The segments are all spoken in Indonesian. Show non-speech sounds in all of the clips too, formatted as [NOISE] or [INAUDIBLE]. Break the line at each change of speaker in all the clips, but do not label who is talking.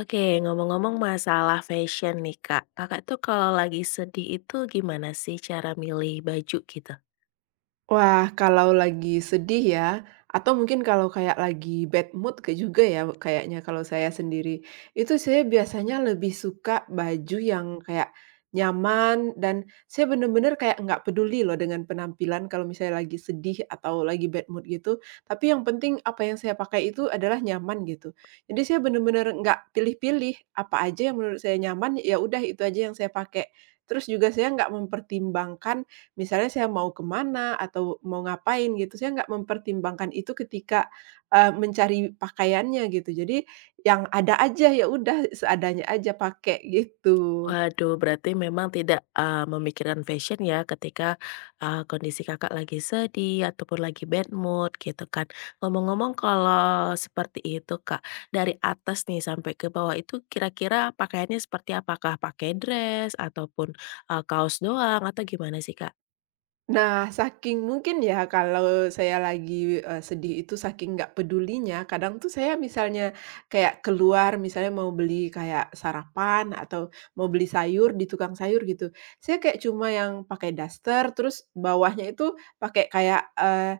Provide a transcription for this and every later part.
Oke, ngomong-ngomong masalah fashion nih Kak, Kakak tuh kalau lagi sedih itu gimana sih cara milih baju gitu?
Wah, kalau lagi sedih ya, atau mungkin kalau kayak lagi bad mood ke juga ya kayaknya kalau saya sendiri. Itu saya biasanya lebih suka baju yang kayak nyaman dan saya bener-bener kayak nggak peduli loh dengan penampilan kalau misalnya lagi sedih atau lagi bad mood gitu. Tapi yang penting apa yang saya pakai itu adalah nyaman gitu. Jadi saya bener-bener nggak pilih-pilih apa aja yang menurut saya nyaman, ya udah itu aja yang saya pakai. Terus juga saya nggak mempertimbangkan misalnya saya mau kemana atau mau ngapain gitu, saya nggak mempertimbangkan itu ketika, eee, mencari pakaiannya gitu. Jadi yang ada aja, ya udah seadanya aja pakai gitu.
Waduh, berarti memang tidak, memikirkan fashion ya ketika, kondisi Kakak lagi sedih ataupun lagi bad mood gitu kan. Ngomong-ngomong kalau seperti itu Kak, dari atas nih sampai ke bawah itu kira-kira pakaiannya seperti apakah pakai dress ataupun, kaos doang atau gimana sih Kak?
Nah, saking mungkin ya kalau saya lagi, sedih itu saking nggak pedulinya, kadang tuh saya misalnya kayak keluar misalnya mau beli kayak sarapan atau mau beli sayur di tukang sayur gitu, saya kayak cuma yang pakai daster, terus bawahnya itu pakai kayak, eee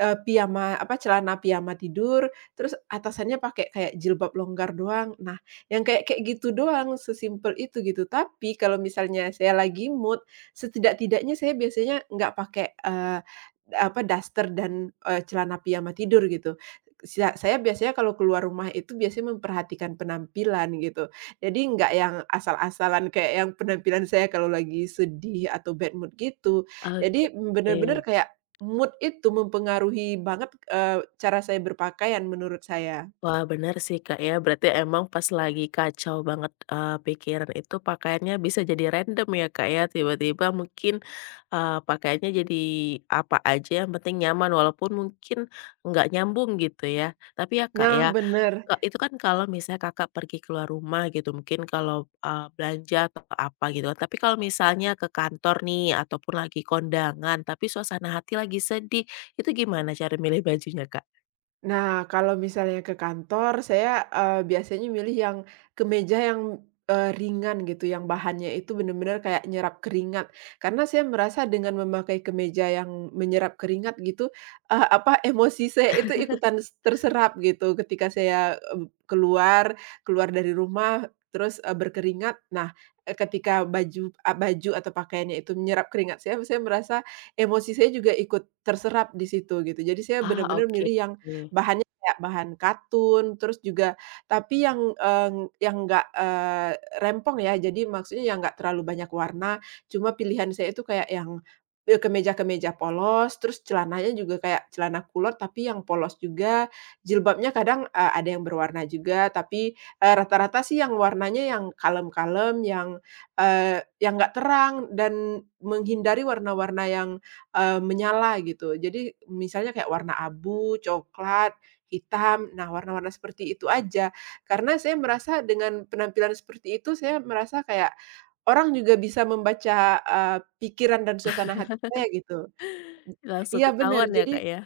eee, piyama apa, celana piyama tidur, terus atasannya pakai kayak jilbab longgar doang. Nah, yang kayak kayak gitu doang, sesimpel itu gitu. Tapi kalau misalnya saya lagi mood, setidak-tidaknya saya biasanya nggak pakai, apa, daster dan, celana piyama tidur gitu. Saya biasanya kalau keluar rumah itu biasanya memperhatikan penampilan gitu. Jadi nggak yang asal-asalan kayak yang penampilan saya kalau lagi sedih atau bad mood gitu. Jadi bener-bener
Oke.
kayak mood itu mempengaruhi banget, cara saya berpakaian menurut saya.
Wah, benar sih, Kak, ya. Berarti emang pas lagi kacau banget, pikiran itu pakaiannya bisa jadi random ya, Kak, ya. Tiba-tiba mungkin, pakaiannya jadi apa aja yang penting nyaman walaupun mungkin nggak nyambung gitu ya. Tapi ya, Kak,
Nah,
ya,
bener.
itu kan kalau misalnya Kakak pergi keluar rumah gitu, mungkin kalau, belanja atau apa gitu kan. Tapi kalau misalnya ke kantor nih ataupun lagi kondangan tapi suasana hati lagi sedih, itu gimana cara milih bajunya, Kak?
Nah, kalau misalnya ke kantor, saya, biasanya milih yang kemeja yang, ringan gitu, yang bahannya itu benar-benar kayak nyerap keringat. Karena saya merasa dengan memakai kemeja yang menyerap keringat gitu, apa, emosi saya itu ikutan terserap gitu ketika saya, keluar keluar dari rumah terus, berkeringat. Nah, ketika baju atau pakaiannya itu menyerap keringat saya merasa emosi saya juga ikut terserap di situ gitu. Jadi saya
Ah,
benar-benar
oke.
milih yang bahannya kayak bahan katun, terus juga tapi yang, yang nggak, rempong ya, jadi maksudnya yang nggak terlalu banyak warna, cuma pilihan saya itu kayak yang, kemeja-kemeja polos, terus celananya juga kayak celana kulot tapi yang polos juga, jilbabnya kadang, ada yang berwarna juga, tapi, rata-rata sih yang warnanya yang kalem-kalem, yang, yang nggak terang dan menghindari warna-warna yang menyala gitu. Jadi misalnya kayak warna abu, coklat, hitam, nah warna-warna seperti itu aja. Karena saya merasa dengan penampilan seperti itu, saya merasa kayak orang juga bisa membaca, eee, pikiran dan suasana hati saya gitu.
Langsung
Iya benar.
ketahuan ya,
Jadi
Kak, ya?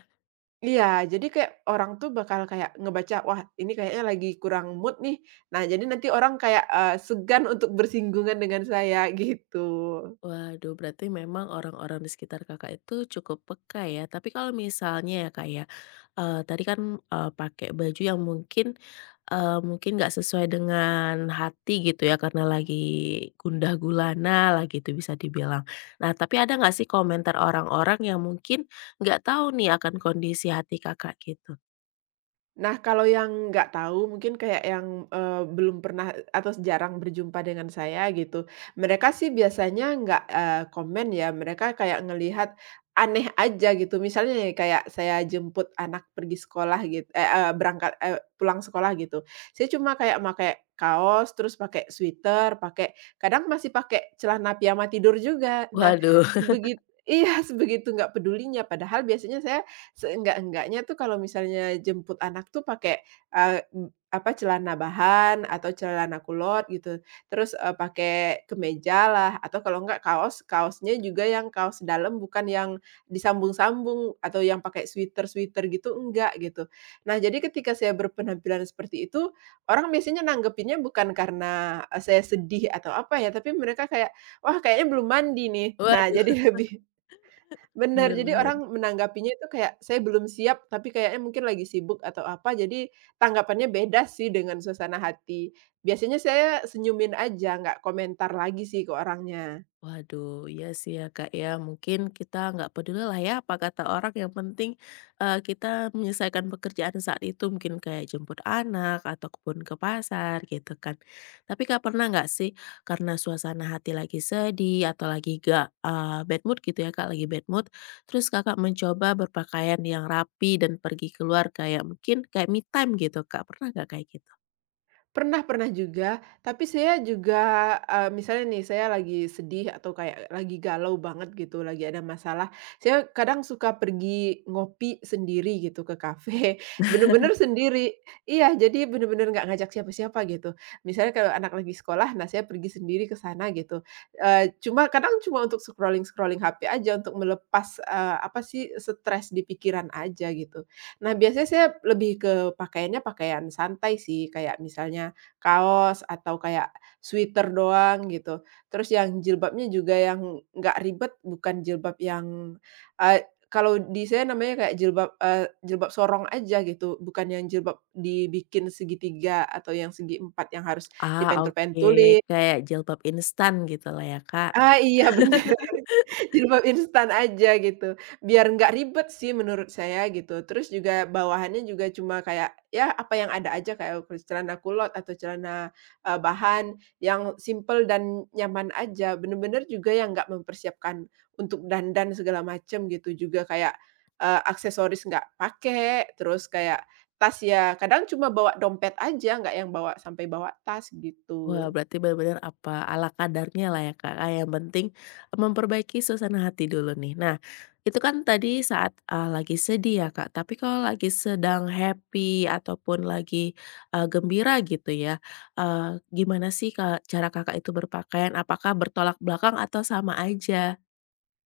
iya, jadi kayak orang tuh bakal kayak ngebaca, "Wah, ini kayaknya lagi kurang mood nih." Nah, jadi nanti orang kayak, segan untuk bersinggungan dengan saya gitu.
Waduh, berarti memang orang-orang di sekitar Kakak itu cukup peka ya. Tapi kalau misalnya ya, Kak, ya, tadi kan, pakai baju yang mungkin, mungkin nggak sesuai dengan hati gitu ya, karena lagi gundah gulana lah gitu bisa dibilang. Nah, tapi ada nggak sih komentar orang-orang yang mungkin nggak tahu nih akan kondisi hati Kakak gitu?
Nah, kalau yang nggak tahu mungkin kayak yang, belum pernah atau jarang berjumpa dengan saya gitu, mereka sih biasanya nggak, komen ya, mereka kayak ngelihat aneh aja gitu. Misalnya nih kayak saya jemput anak pergi sekolah gitu eh, berangkat pulang sekolah gitu, saya cuma kayak pakai kaos, terus pakai sweater, pakai kadang masih pakai celana piyama tidur juga. Nah,
Waduh
iya, [LAUGHS] sebegitu nggak pedulinya, padahal biasanya saya seenggak-enggaknya tuh kalau misalnya jemput anak tuh pakai, apa, celana bahan atau celana kulot gitu, terus, pakai kemejalah atau kalau enggak kaos, kaosnya juga yang kaos dalam bukan yang disambung-sambung atau yang pakai sweater-sweater gitu, enggak gitu. Nah, jadi ketika saya berpenampilan seperti itu, orang biasanya nanggepinnya bukan karena, saya sedih atau apa ya, tapi mereka kayak, "Wah, kayaknya belum mandi nih."
[LAUGHS]
Nah, [LAUGHS]
waduh,
jadi lebih bener, jadi
benar-benar.
orang menanggapinya itu kayak, "Saya belum siap, tapi kayaknya mungkin lagi sibuk atau apa." Jadi tanggapannya beda sih dengan suasana hati. Biasanya saya senyumin aja, nggak komentar lagi sih ke orangnya.
Waduh, iya sih ya Kak ya, mungkin kita nggak peduli lah ya apa kata orang, yang penting, kita menyelesaikan pekerjaan saat itu, mungkin kayak jemput anak, ataupun ke pasar, gitu kan. Tapi Kak pernah nggak sih, karena suasana hati lagi sedih, atau lagi gak bad mood gitu ya Kak, lagi bad mood, terus Kakak mencoba berpakaian yang rapi dan pergi keluar kayak mungkin kayak me time gitu Kak, pernah nggak kayak gitu?
Pernah, pernah juga, tapi saya juga, misalnya nih saya lagi sedih atau kayak lagi galau banget gitu, lagi ada masalah, saya kadang suka pergi ngopi sendiri gitu ke kafe, [LAUGHS] bener-bener sendiri. Iya, jadi bener-bener nggak ngajak siapa-siapa gitu. Misalnya kalau anak lagi sekolah, nah saya pergi sendiri ke sana gitu. Cuma kadang cuma untuk scrolling-scrolling HP aja untuk melepas, apa sih, stres di pikiran aja gitu. Nah, biasanya saya lebih ke pakaiannya pakaian santai sih, kayak misalnya kaos atau kayak sweater doang gitu. Terus yang jilbabnya juga yang nggak ribet, bukan jilbab yang, kalau di saya namanya kayak jilbab, jilbab sorong aja gitu, bukan yang jilbab dibikin segitiga atau yang segi empat yang harus
Ah, oke,
dipentul-pentulin.
kayak jilbab instan gitu lah ya Kak?
Ah, iya bener. [LAUGHS] Jadi mau instan aja gitu, biar nggak ribet sih menurut saya gitu. Terus juga bawahannya juga cuma kayak, ya apa yang ada aja kayak celana kulot atau celana, bahan yang simple dan nyaman aja, bener-bener juga yang nggak mempersiapkan untuk dandan segala macem gitu, juga kayak, aksesoris nggak pakai, terus kayak tas ya kadang cuma bawa dompet aja, nggak yang bawa sampai bawa tas
Wah,
gitu.
berarti benar-benar apa, ala kadarnya lah ya, Kak. Ah, yang penting memperbaiki suasana hati dulu nih. Nah, itu kan tadi saat, lagi sedih ya, Kak. Tapi kalau lagi sedang happy ataupun lagi, gembira gitu ya, eee, gimana sih Kak cara Kakak itu berpakaian? Apakah bertolak belakang atau sama aja?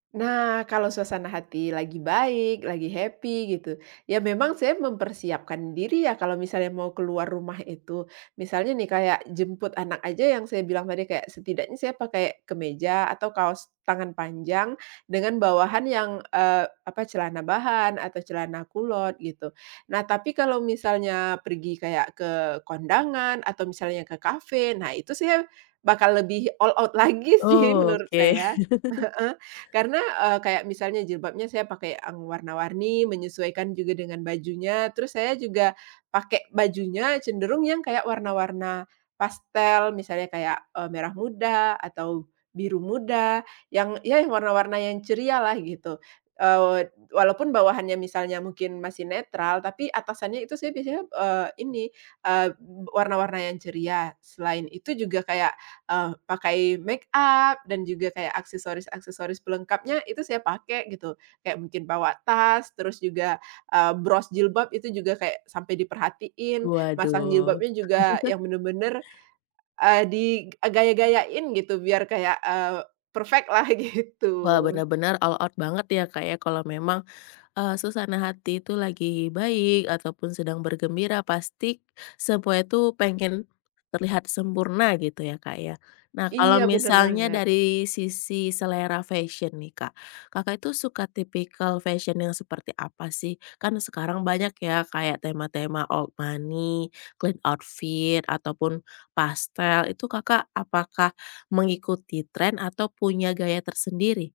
Nah, kalau suasana hati lagi baik, lagi happy gitu, ya memang saya mempersiapkan diri ya kalau misalnya mau keluar rumah itu. Misalnya nih kayak jemput anak aja yang saya bilang tadi kayak setidaknya saya pakai kemeja atau kaos tangan panjang dengan bawahan yang eh, apa celana bahan atau celana kulot gitu. Nah, tapi kalau misalnya pergi kayak ke kondangan atau misalnya ke kafe, nah itu saya bakal lebih all out [LAUGHS] lagi sih
Oh,
menurut
oke.
saya.
[LAUGHS]
[LAUGHS] Karena, kayak misalnya jilbabnya saya pakai yang warna-warni, menyesuaikan juga dengan bajunya, terus saya juga pakai bajunya cenderung yang kayak warna-warna pastel, misalnya kayak, merah muda atau biru muda, yang ya yang warna-warna yang ceria lah gitu. Walaupun bawahannya misalnya mungkin masih netral, tapi atasannya itu saya biasanya, ini, eee, warna-warna yang ceria. Selain itu juga kayak pakai make up dan juga kayak aksesoris-aksesoris pelengkapnya itu saya pakai gitu. Kayak mungkin bawa tas, terus juga, bros jilbab itu juga kayak sampai diperhatiin, masang
Waduh.
jilbabnya juga yang bener-bener, eee, di gaya-gayain gitu biar kayak, perfect lah [LAUGHS] gitu.
Wah, benar-benar all out banget ya, Kak, ya kalau memang suasana hati itu lagi baik ataupun sedang bergembira pasti semua itu pengen terlihat sempurna gitu ya, Kak, ya. Nah,
Iya
kalau
bener
misalnya
banget.
dari sisi selera fashion nih, Kak, Kakak itu suka tipikal fashion yang seperti apa sih? Kan sekarang banyak ya kayak tema-tema old money, clean outfit, ataupun pastel. Itu Kakak apakah mengikuti tren atau punya gaya tersendiri?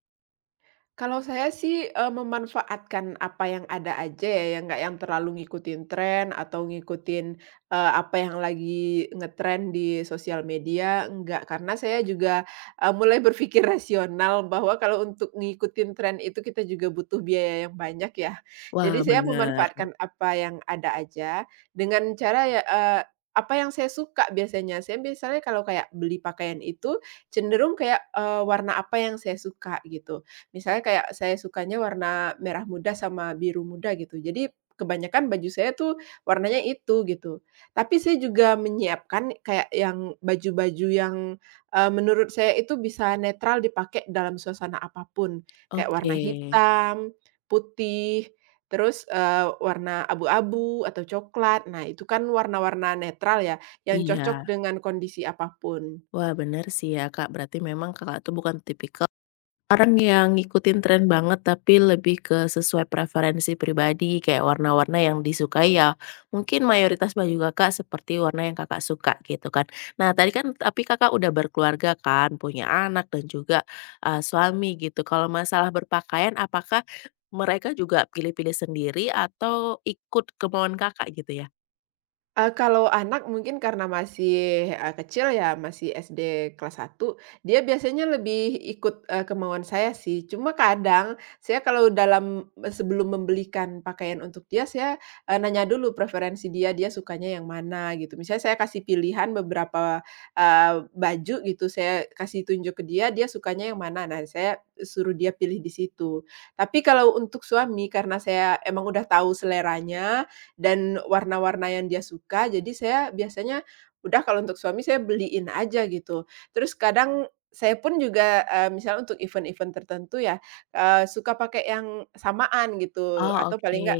Kalau saya sih, memanfaatkan apa yang ada aja ya, yang nggak yang terlalu ngikutin tren atau ngikutin, apa yang lagi ngetren di sosial media, nggak. Karena saya juga, mulai berpikir [LAUGHS] rasional bahwa kalau untuk ngikutin tren itu kita juga butuh biaya yang banyak ya. Jadi
Wah,
saya
benar.
memanfaatkan apa yang ada aja dengan cara ya, apa yang saya suka biasanya. Saya biasanya kalau kayak beli pakaian itu cenderung kayak, warna apa yang saya suka gitu. Misalnya kayak saya sukanya warna merah muda sama biru muda gitu. Jadi kebanyakan baju saya tuh warnanya itu gitu. Tapi saya juga menyiapkan kayak yang baju-baju yang, menurut saya itu bisa netral dipakai dalam suasana apapun. Kayak
Oke.
warna hitam, putih, terus, warna abu-abu atau coklat. Nah, itu kan warna-warna netral ya, yang cocok
Iya,
dengan kondisi apapun.
wah bener sih ya Kak, berarti memang Kakak tuh bukan tipikal orang yang ngikutin tren banget, tapi lebih ke sesuai preferensi pribadi, kayak warna-warna yang disukai ya mungkin mayoritas baju Kakak seperti warna yang Kakak suka gitu kan. Nah tadi kan tapi Kakak udah berkeluarga kan, punya anak dan juga, suami gitu, kalau masalah berpakaian apakah mereka juga pilih-pilih sendiri atau ikut kemauan Kakak gitu ya?
Kalau anak mungkin karena masih, kecil ya, masih SD kelas satu, dia biasanya lebih ikut, kemauan saya sih. Cuma kadang saya kalau dalam eh, sebelum membelikan pakaian untuk dia, saya, nanya dulu preferensi dia, dia sukanya yang mana gitu. Misalnya saya kasih pilihan beberapa, baju gitu, saya kasih tunjuk ke dia, dia sukanya yang mana. Nah, saya suruh dia pilih di situ. Tapi kalau untuk suami, karena saya emang udah tahu seleranya, dan warna-warna yang dia suka, jadi saya biasanya udah kalau untuk suami saya beliin aja gitu. Terus kadang saya pun juga, misalnya untuk event-event tertentu ya, suka pakai yang samaan gitu
Oh
atau
oke.
paling enggak,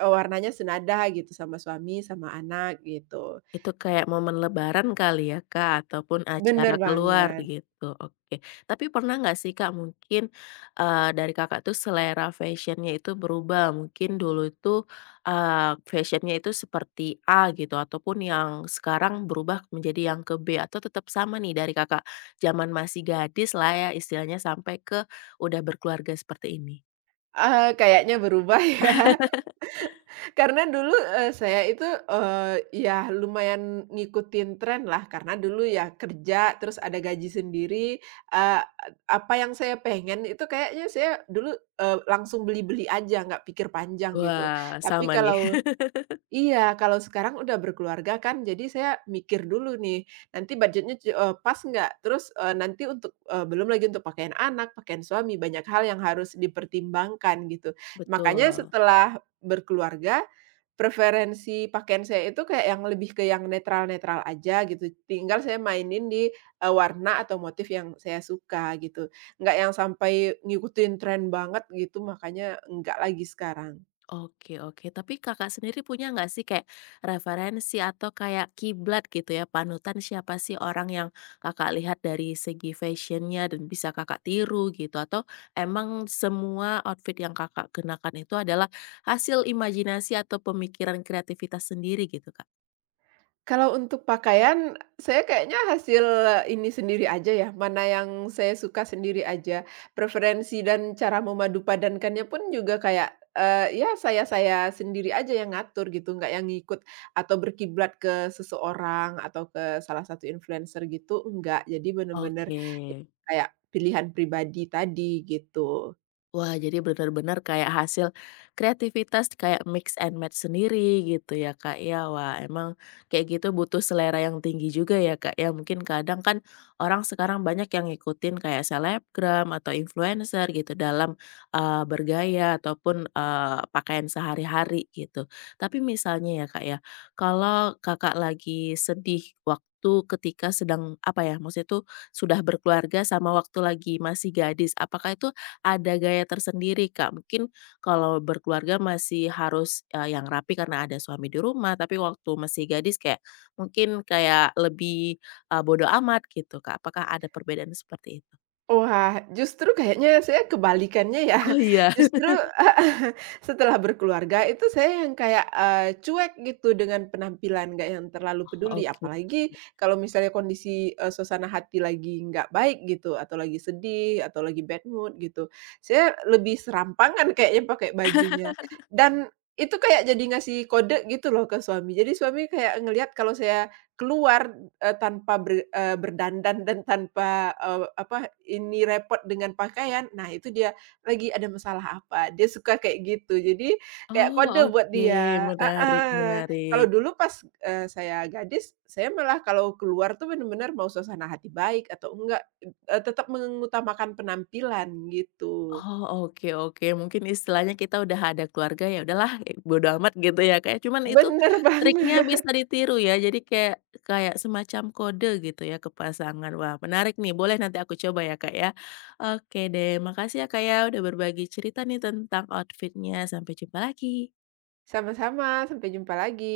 warnanya senada gitu sama suami, sama anak gitu.
Itu kayak momen lebaran kali ya, Kak, ataupun
Bener
acara keluar
banget,
gitu, oke. Tapi pernah nggak sih, Kak, mungkin, dari Kakak tuh selera fashionnya itu berubah? Mungkin dulu itu, fashion itu seperti A gitu, ataupun yang sekarang berubah menjadi yang ke B, atau tetap sama nih dari Kakak zaman masih gadis lah ya istilahnya sampai ke udah berkeluarga seperti ini?
kayaknya berubah [LAUGHS] ya. Karena dulu, saya itu, ya lumayan ngikutin tren lah, karena dulu ya kerja, terus ada gaji sendiri, eee, apa yang saya pengen itu kayaknya saya dulu, langsung beli-beli aja, nggak pikir panjang gitu.
Wah,
Tapi
sama nih.
kalau
[LAUGHS]
Iya, kalau sekarang udah berkeluarga kan, jadi saya mikir dulu nih, nanti pas nggak? Terus, belum lagi untuk pakaian anak, pakaian suami, banyak hal yang harus dipertimbangkan gitu. Makanya
Betul.
setelah berkeluarga preferensi pakaian saya itu kayak yang lebih ke yang netral-netral aja gitu, tinggal saya mainin di, warna atau motif yang saya suka gitu, nggak yang sampai ngikutin tren banget gitu, makanya nggak lagi sekarang.
Oke oke, tapi Kakak sendiri punya nggak sih kayak referensi atau kayak kiblat gitu ya, panutan siapa sih orang yang Kakak lihat dari segi fashionnya dan bisa Kakak tiru gitu? Atau emang semua outfit yang Kakak kenakan itu adalah hasil imajinasi atau pemikiran kreativitas sendiri gitu, Kak?
Kalau untuk pakaian, saya kayaknya hasil ini sendiri aja ya, mana yang saya suka sendiri aja. Preferensi dan cara memadu padankannya pun juga kayak, ya saya-saya sendiri aja yang ngatur gitu, nggak yang ngikut atau berkiblat ke seseorang atau ke salah satu influencer gitu, enggak. Jadi bener-bener
Oke.
ya kayak pilihan pribadi tadi, gitu.
Wah, jadi benar-benar kayak hasil kreativitas kayak mix and match sendiri gitu ya, Kak, ya. Wah, emang kayak gitu butuh selera yang tinggi juga ya, Kak, ya. Mungkin kadang kan orang sekarang banyak yang ngikutin kayak selebgram atau influencer gitu dalam, bergaya ataupun, pakaian sehari-hari gitu. Tapi misalnya ya, Kak, ya, kalau Kakak lagi sedih waktu ketika sedang apa ya, maksudnya tuh sudah berkeluarga sama waktu lagi masih gadis, apakah itu ada gaya tersendiri, Kak. Mungkin kalau berkeluarga masih harus, yang rapi karena ada suami di rumah, tapi waktu masih gadis kayak mungkin kayak lebih, bodo amat gitu, Kak. Apakah ada perbedaan seperti itu?
Wah, justru kayaknya saya kebalikannya ya.
Oh,
[LAUGHS]
iya. [LAUGHS]
Justru [LAUGHS] setelah berkeluarga itu saya yang kayak, cuek gitu dengan penampilan, nggak yang terlalu
Oh,
peduli.
oke.
Apalagi kalau misalnya kondisi, suasana hati lagi nggak baik gitu, atau lagi sedih, atau lagi bad mood gitu. Saya lebih serampangan kayaknya pakai bajunya. Dan itu kayak jadi ngasih kode gitu loh ke suami. Jadi suami kayak ngelihat kalau saya keluar tanpa berdandan dan tanpa, apa, ini repot dengan pakaian, nah itu dia lagi ada masalah apa, dia suka kayak gitu. Jadi kayak
Oh,
kode buat
oke.
dia
Menarik
heeh.
menarik.
Kalau dulu pas, saya gadis, saya malah kalau keluar tuh benar-benar mau suasana hati baik atau enggak, tetap mengutamakan penampilan gitu.
Oh, oke oke. Mungkin istilahnya kita udah ada keluarga, ya udahlah, e bodo amat gitu ya, Kak, ya. Cuman itu
Bener [LAUGHS]
triknya
banget.
bisa ditiru ya, jadi kayak kayak semacam kode gitu ya ke pasangan. Wah, menarik nih, boleh nanti aku coba ya, Kak, ya. Oke deh, makasih ya, Kak, ya, udah berbagi cerita nih tentang outfitnya. Sampai jumpa lagi.
Sama-sama, sampai jumpa lagi.